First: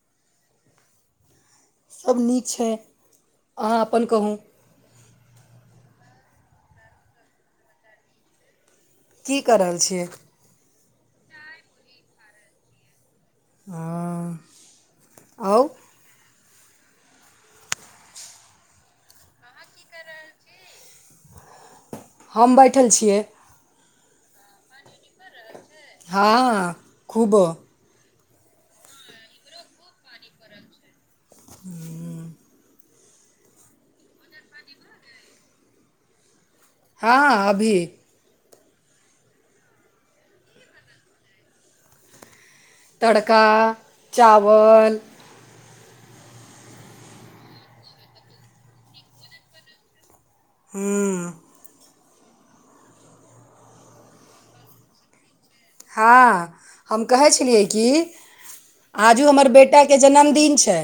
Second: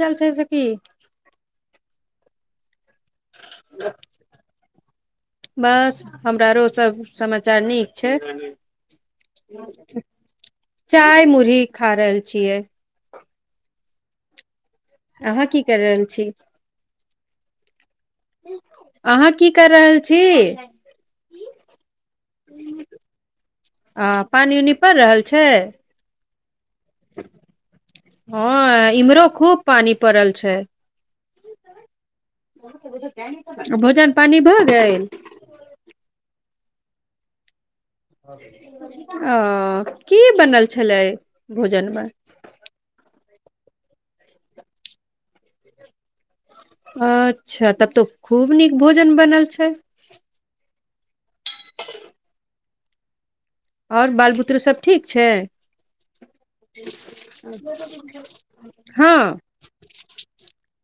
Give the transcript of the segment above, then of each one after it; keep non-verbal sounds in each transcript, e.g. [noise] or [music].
चाल छै से की सभ नीक छै अहाँ अपन कहू बस हमरारो सभ समाचार नीक छै की कऽ रहल छियै चाय मुुरही खा रहल छियै ओ अहाँ की कैर रहल छी अहाँ की कर रहल छी हम बैठल छियै आ पानि उनी पड़ रहल छै हँ खूब हँ इम्हरो खूब पानी पड़ल छै हू [inaudible] भोजन पानी भऽ गेल हँ अभी ओ की बनल छलै भोजनमे तड़का चावल अच्छा तब तो खूब नीक भोजन बनल छै हूँ आओर बाल बुतरू सब ठीक छै हँ हम कहै छेलियै की हँ आजू हमर बेटाके जन्मदिन छै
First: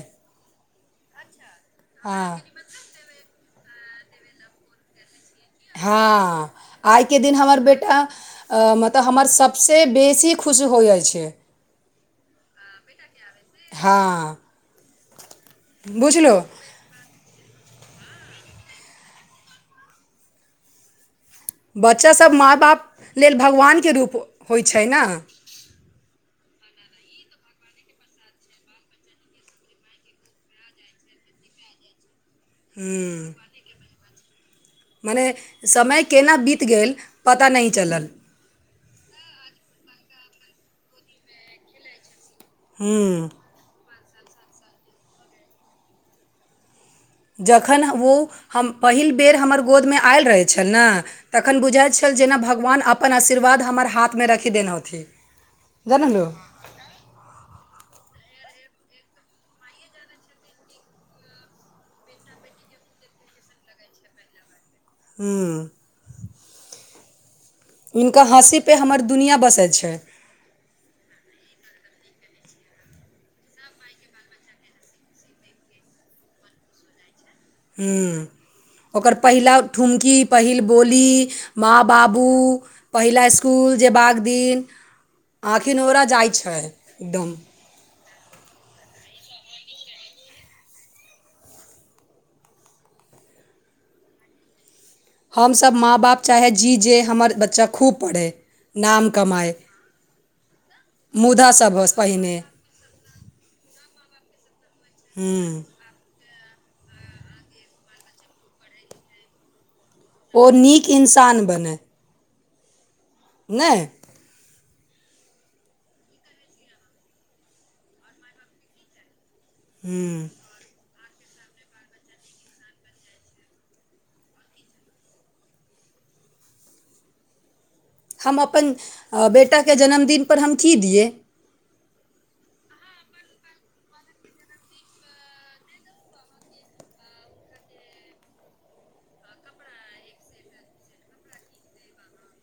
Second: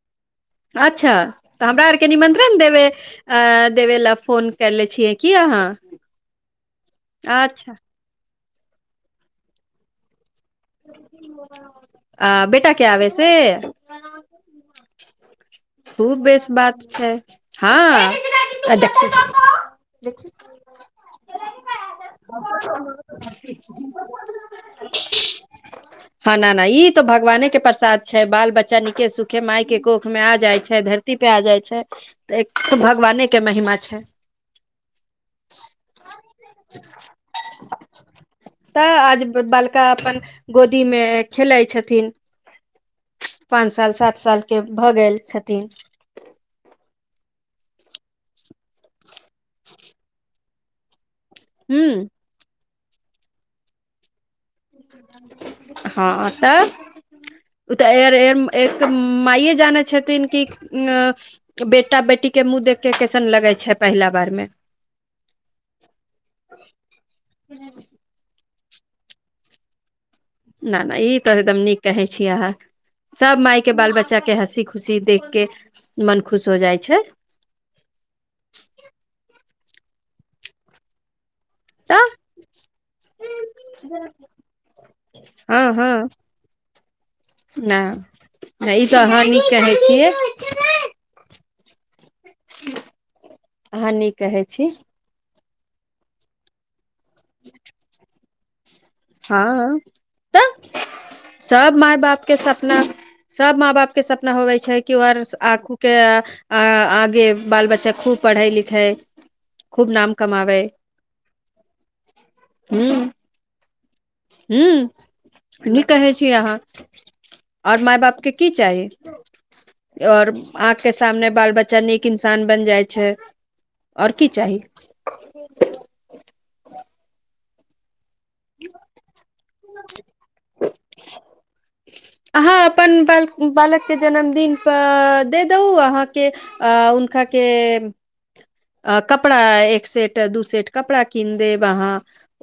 अच्छा तऽ हमरा आरके हँ निमन्त्रण देबै आ देबे ला फोन कैले छियै की अहाँ हँ आइके दिन हमर अच्छा बेटा मतलब हमर सबसे बेसी खुश हो जाइ छै आ बेटा के आबै से हँ खू बुझलहु बेस बात छै हँ आ देखि देखि बच्चासभ माँ बाप लेल भगवानके रूप होइत छै न [inaudible] ह न ना ई तो भगवाने के प्रसाद छै बाल बच्चा नीके सुखे माय के कोख में आ जाय छै धरती पे आ जाइ छै त एक भगवाने हूँ के महिमा छै मने समय केना बीत गेल पता नहि चलल तऽ आज बालका अपन गोदीमे खेलैत छथिन हूँ पाँंच साल सात सालके भऽ गेल छथिन जखन ओ हम पहिल बेर हमर गोदमे आयल रहल छन न तखन हूँ बुझाय छल जेना भगवान अपन आशीर्वाद हमर हाथ मे रख हँ तऽ ओ तऽ एर एक माइए जानै छथिन कि बेटा बेटी के मुँह देखके कैसन लग लगै छै पहिला बारमे हूं हिनका हँसीपर हमर दुनिआँ बसै छै न नहि ई तऽ एकदम नीक कहै छी अहाँ सब मायके बाल बच्चा के हँसी खुशी देख के मन खुश हो जाइ छैइ हूंअ् ओकर पहिला ठुमकी पहिल बोली माँ तऽ बाबू पहिला इसकुल जयबाक दिन हँ आखिन नोरा हँ जाइ छैइ एकदम ना ई तऽ अहाँ नीक कहैइ छियैइ अहाँ नीक कहैइ छी हमसब माँ बाप चाहैय छी जे हमर बच्चा खूब पढ़य नाम कमाय हँ तऽ मुदा सब सभसँ माय बाप पहिने के सपना सब माँ बाप के सपना होवै छैइ कि ओर आँखू के आ आगे बाल बच्चा खूब पढ़ै लिखै खूब नाम ओ कमावैइ नीक इन्सान बनय हूं नहि हूंअ् नीक कहैए छी अहाँ और माय बाप के की चाही और आ के सामने बाल बच्चा नीक इंसान बन जाइ छैए और की चाही [inaudible] हम अपन बेटाके जन्मदिनपर हम की दियै अहाँ अपन बाल बालक के जन्मदिन द दहु अहाँके उनका के अ कपड़ा एक सेट दू सेट कपड़ा कीन देब अहाँ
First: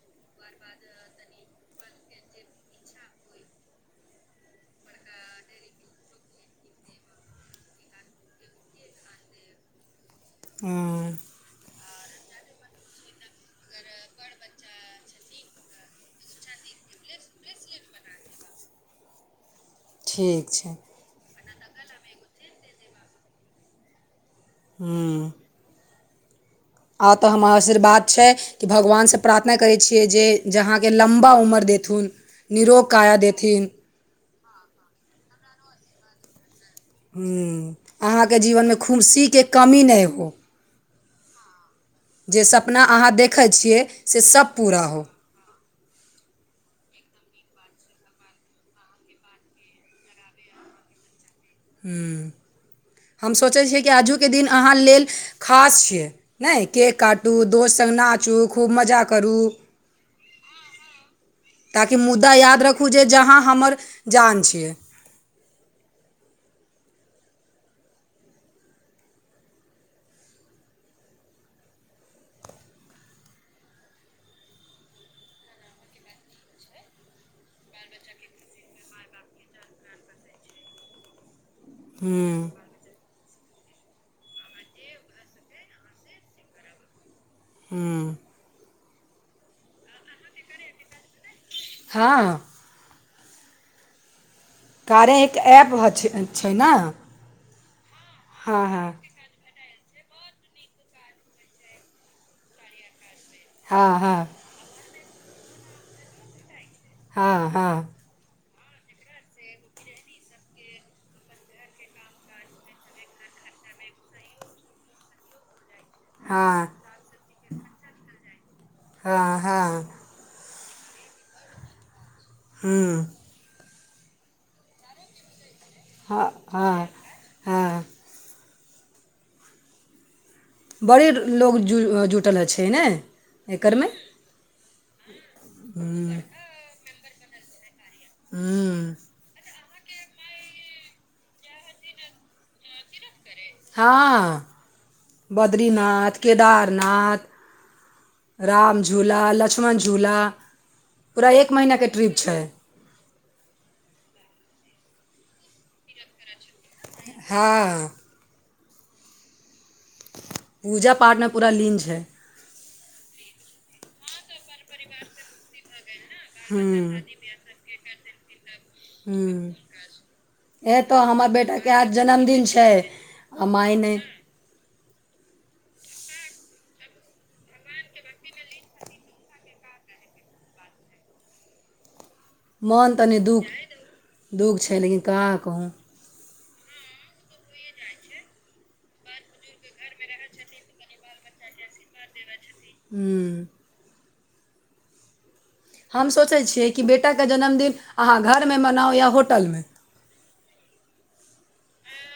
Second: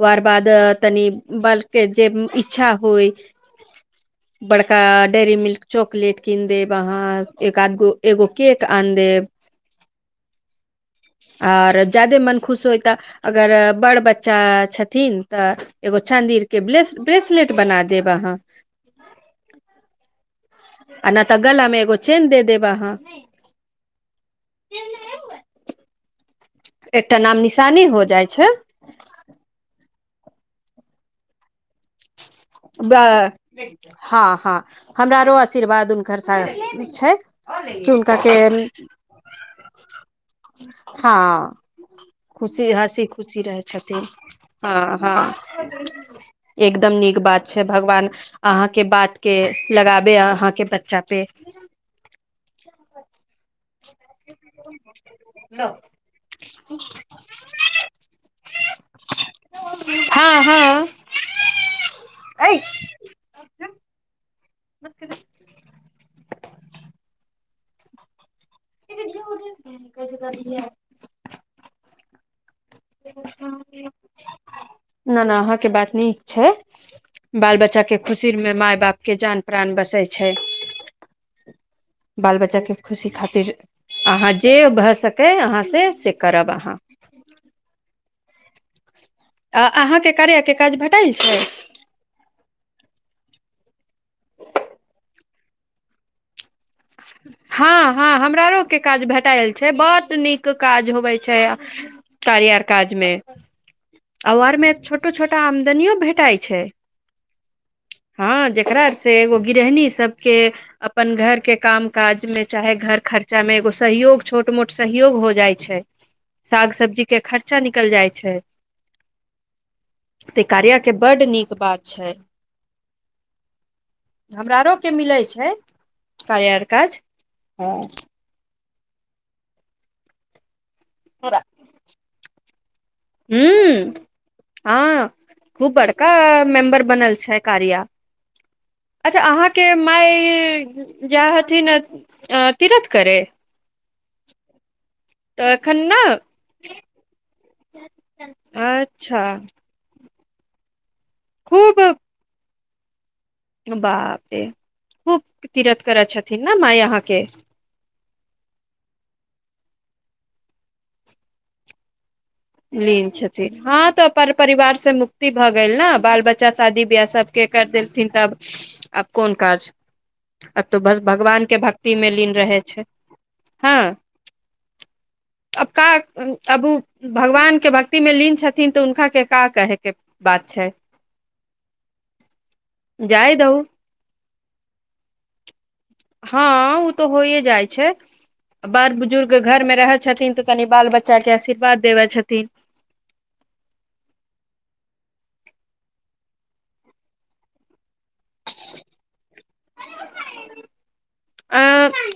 वार बाद तनि बलके जे इच्छा होइ [inaudible] बड़का डेयरी मिल्क चॉकलेट कीन देब अहाँ एक आध गो एगो केक आन देब [inaudible] अं और जादे मन खुश होइत अगर बड़ बच्चा छथिन तऽ एगो चांदी के ब्रेसलेट बना देब अहाँ ठीक छैइ आ नहि तऽ गला में एगो चेन दे देब अहाँ हूँ आ एकटा तऽ नाम हमर निशानी हो आशीर्वाद जाइ छैइ छै कि भगवान से प्रार्थना करै छीअइ जे आहा के लंबा उम्र देथून हाँ हाँ हमरा रो आशीर्वाद हुनकर सा छैइ कि हुनका अहाँके के जीवनमे खुशीके कमी नहि हो हँ जे खुशी सपना हँसी अहाँ खुशी देखै रहैए छियै छथिन से सब पूरा हँ हो हँ एकदम नीक बात छैइ भगवान अहाँ के बात के लगाबे अहाँ के बच्चा पे हू हम सोचैइ छिअइ जे आजूक दिन आहा लेल खास छैइ नई केक काटू दोस संग नाचू खूब मजा करू हँ हँ ताकि मुद्दा अइ याद रखू जे जहाँ हमर जान छैइ [inaudible] [unintelligible] [inaudible] न न अहाँके बात नीक छैई बाल बच्चा चा के खुशी मे माय बापके जान प्राण बसैइ छैइ [inaudible] बाल ह्म्म बच्चा के खुशी खातिर अहाँ जे भइ सकय अहाँसँ से करब अहाँ हू आ अहाँके कार्य के काज भटाइल छै हँ कारे एक ऐप छै छै न हँ हँ हमरारोक के काज भेटाइल छै बहुत नीक काज होवे छै कार्य काज मे हँ हँ आ आर मे छोटो छोट आमदनियो भेटाय छै हँ हँ हँ से एगो गृहणी सबके अपन घर के काम काज मे चाहे घर खर्चा मे एगो सहयोग छोट मोट सहयोग हो जाइ छै हँ साग सब्जी के खर्चा निकल जाइ छै हँ हँ ते कार्यके बड्ड नीक बात छै हू हमरारोके मिलै छै हँ कायर हँ काज हँ बड़े लोको जु जुटल छै ने हू एकरमे हँ खूब बड़का मेमबर बनल छै कारिया ह्म्म अच्छह अहाँ के माय जाय हथिन अ तीरथ करे हँ तऽ एखन ने बदरीनाथ केदारनाथ राम झूला अच्छा लक्ष्मण झूला पूरा एक महिना के ट्रिप छै बापरे खूब तीरथ करै छथिन ने मया हँ पूजा पाठमे पूरा लीन छै लीन छथिन हँ तऽ पर - परिवार से मुक्ति भऽ गेल न बाल बच्चा शादी ह्म्म बियाह सबके कर देलथिन तब आब कोन ह्म्म काज आब तऽ ए बस हमर भगवानके बेटाके आज भक्तिमे लीन जन्मदिन रहै छै आ माय हँ नहि अब का अबू भगवान के भक्ति मे लीन छथिन तऽ हुनका के का कहे के बात छै मन तनि जाय दुःख दहु दुःख छै लेकिन का कहूँ हँ ओ तऽ होइ जाइ छै बाल बुजुर्ग घरमे रहै छथिन तऽ तनि बाल बच्चाके आशीर्वाद देबै छथिन ह्म हम सोचैत छियै कि बेटाके जन्मदिन अहाँ घरमे मनाउ या होटलमे [inaudible]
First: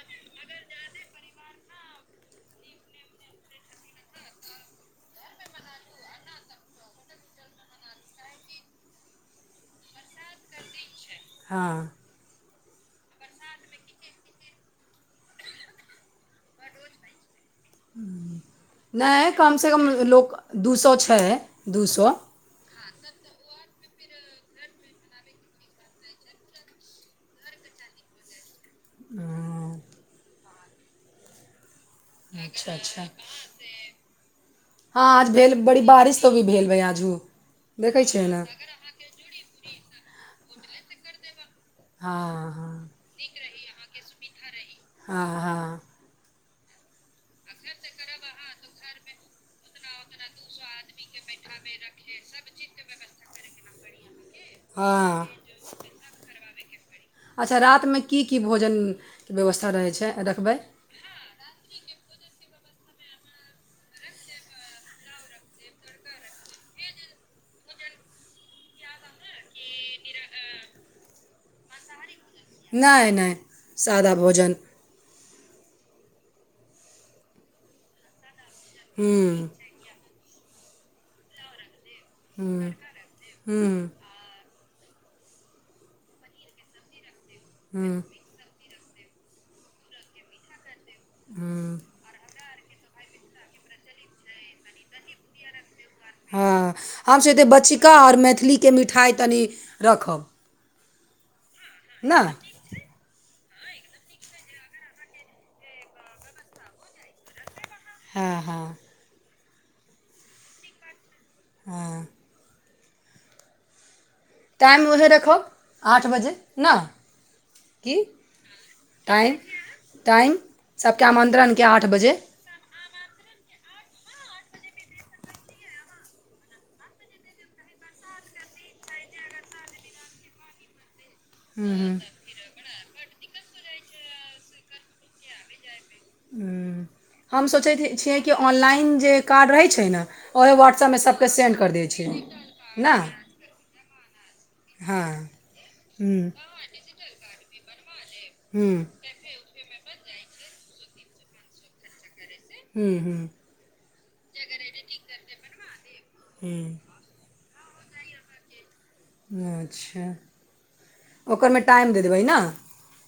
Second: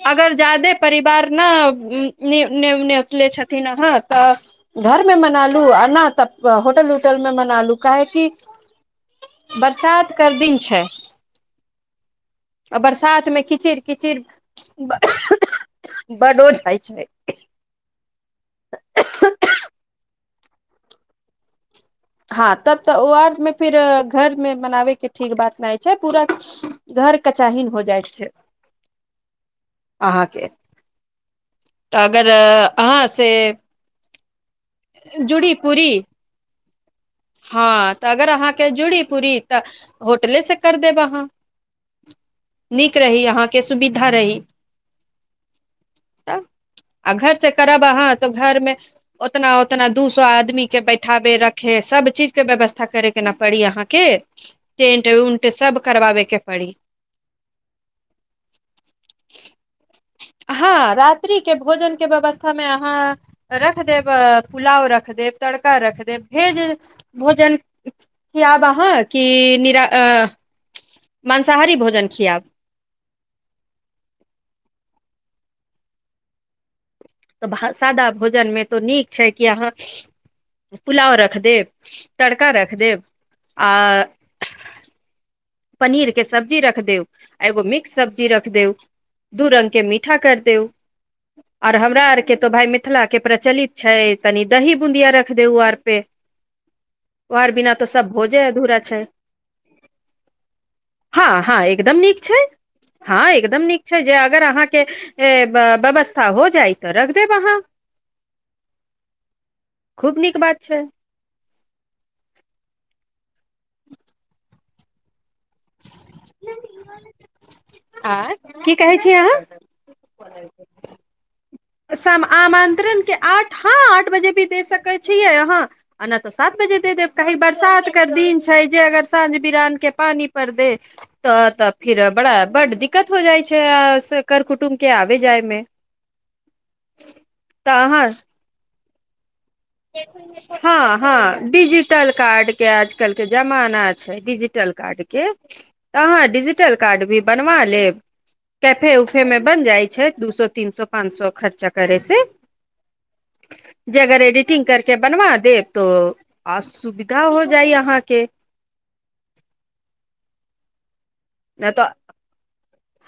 अगर जा्यदे परिवार ने ने नेपले छथिन हँ तऽ घर मे मना लू आ न तऽ होटल उटल मे मना लू काहे कि [inaudible] बरसात कर दिन छै हँ आ बरसात मे कीचिड़ कीचिड़ बडो ज होइ छै नहि कम से कम लोक दू सए छै दू सए हँ तब तऽ ओ आमे फिर घर मे मनाबे के ठीक बात नहि छै पूरा घर कचाहिन हो जाइ छै अहाँके तऽ अगर अच्छा अहाँ अच्छा से हँ आज भेल जुड़ी बड़ी पूरी बारिश त भी भेलेल भै आज हँ तऽ अगर अहाँके जुड़ी पूरी तऽ होटलेसँ कर देब अहाँ हँ हँ नीक रही अहाँके सुविधा रही हाँ हाँ हाँ त आ घर से करब अहाँ तो घर मे उतना उतना दू सौ आदमी के बैठाबे रखे सब चीजके व्यवस्था करैके ने पड़ी अहाँके टेंट हँ उंट सब करवाबेके पड़ी अच्छा रातमे की की भोजनके व्यवस्था रहै छै रखबै हँ रात्रि के भोजन के व्यवस्था में अहाँ रख देब पुलाव रख देब तड़का रख देब भेज भोजन खियाब अहाँ कि निरा मंसाहारी भोजन खियाब नहि नहि सादा भोजन तऽ भ सादा भोजनमे तो नीक छै कि ह्म्म अहाँ पुलाव रख देब तड़का ह्म्म रख देब ह्म्म आ पनीर के सब्जी रख देव एगो मिक्स ह्म्म सब्जी रख देव दू रंग के मीठा कर देओ आर ह्म्म हमरा आरके तो भाय मिथिला के प्रचलित छै तनी दही बूंदिया रख देउ आर पे हँ हम सोचते आर बिना तऽ बच्चिका सब आओर भोजे मैथिलीके अधूरा छै मिठाइ तनि रखब हाँ हाँ एकदम ने नीक छै हाँ म नीक छै जे अगर अहाँके व्यवस्था हो जाई तऽ रख देब अहाँ हाँ हाँ खूब नीक बात छै हाँ टाइम उहे रखउ आठ बजे ना की आर की कहै छी अहाँ टाइम टाइम सबके आमन्त्रण सम आमंत्रण आठ ह आठ बजे भी दे सकै छियै अहाँना तऽ सात बजे दे देब कही बरसात कर दिन छै जे अगर साँझ बिरान के पानी पर दे तऽ तऽ हूँ फिर बड़ा बड् दिक्क दिक्कत हो जाइ छै कर कुटुम के आबे जायमे हम सोचैत छियै कि ऑनलाइन जे कार्ड रहै छै ने ओहे व्हाट्सएपमे हाँ सभके हाँ सेंड करि दै छियै डिजिटल कार्ड के ने आजकल के जमाना छै डिजिटल कार्ड के हँ त अहाँ हूँ डिजिटल कार्ड भी बनवा लेब हूँ कैफे उफे मे बन जाइ छै दू सौ तीन सौ पाँच सौ खर्चा करै से ह्म ह्म [inaudible] फिटिंग करके बनबा देब तो आ हूँ सुविधा हो जाइ अहाँके अच्छा ओकरमे नहि टाइम तऽ देऽ देबै ना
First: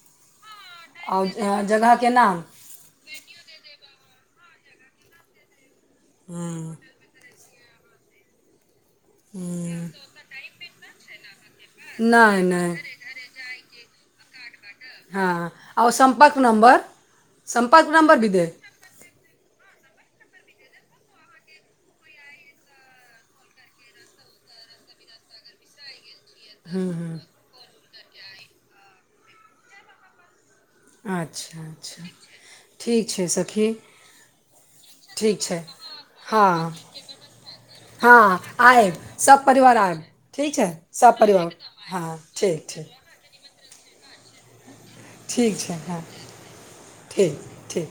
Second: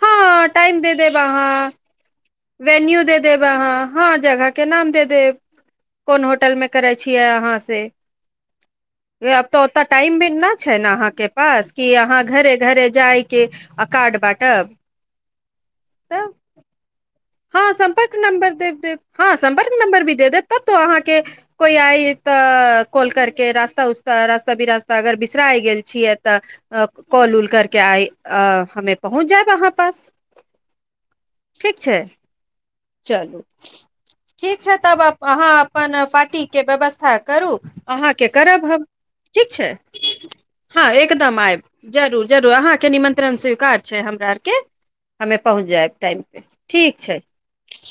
हँ टाइम दे देब आ अहाँ जगह के नाम वेन्यू दे देब अहाँ हाँ जगह के नाम दे देब कोन होटलमे हूँ करै छियै अहाँ से आब तऽ ओत्ता टाइम भी न छै ने अहाँके पास कि अहाँ नहि घरे घरे नहि जायके आ कार्ड बांटब हाँ ओ सम्पर्क नम्बर हाँ सम्पर्क नम्बर भी दे नंबर देव देव हँ सम्पर्क नंबर भी दे देब तब तो अहाँके कोई आइ तऽ कॉल करके रास्ता उ ता रास्ता बिरास्ता अगर बिसराइ गेल छियै तऽ हूँ हूँ कॉल उल करके आइ अ हमे पहुँच जाए आहाँ पास अच्छा ठीक छै अच्छा ठीक छै चलू सखी ठीक छै तब ठीक अहाँ छै अपन पार्टीके हँ व्यवस्था करू अहाँके हँ करब हम आयब सभ ठीक छै परिवार आयब ठीक छै हाँ सभ एकदम परिवार आएब हँ जरूर जरूर ठीक अहाँके ठीक निमंत्रण स्वीकार छै हमरा आरके हमे ठीक पहुँच छै जायब हँ टाइम पे ठीक छै ठीक ठीक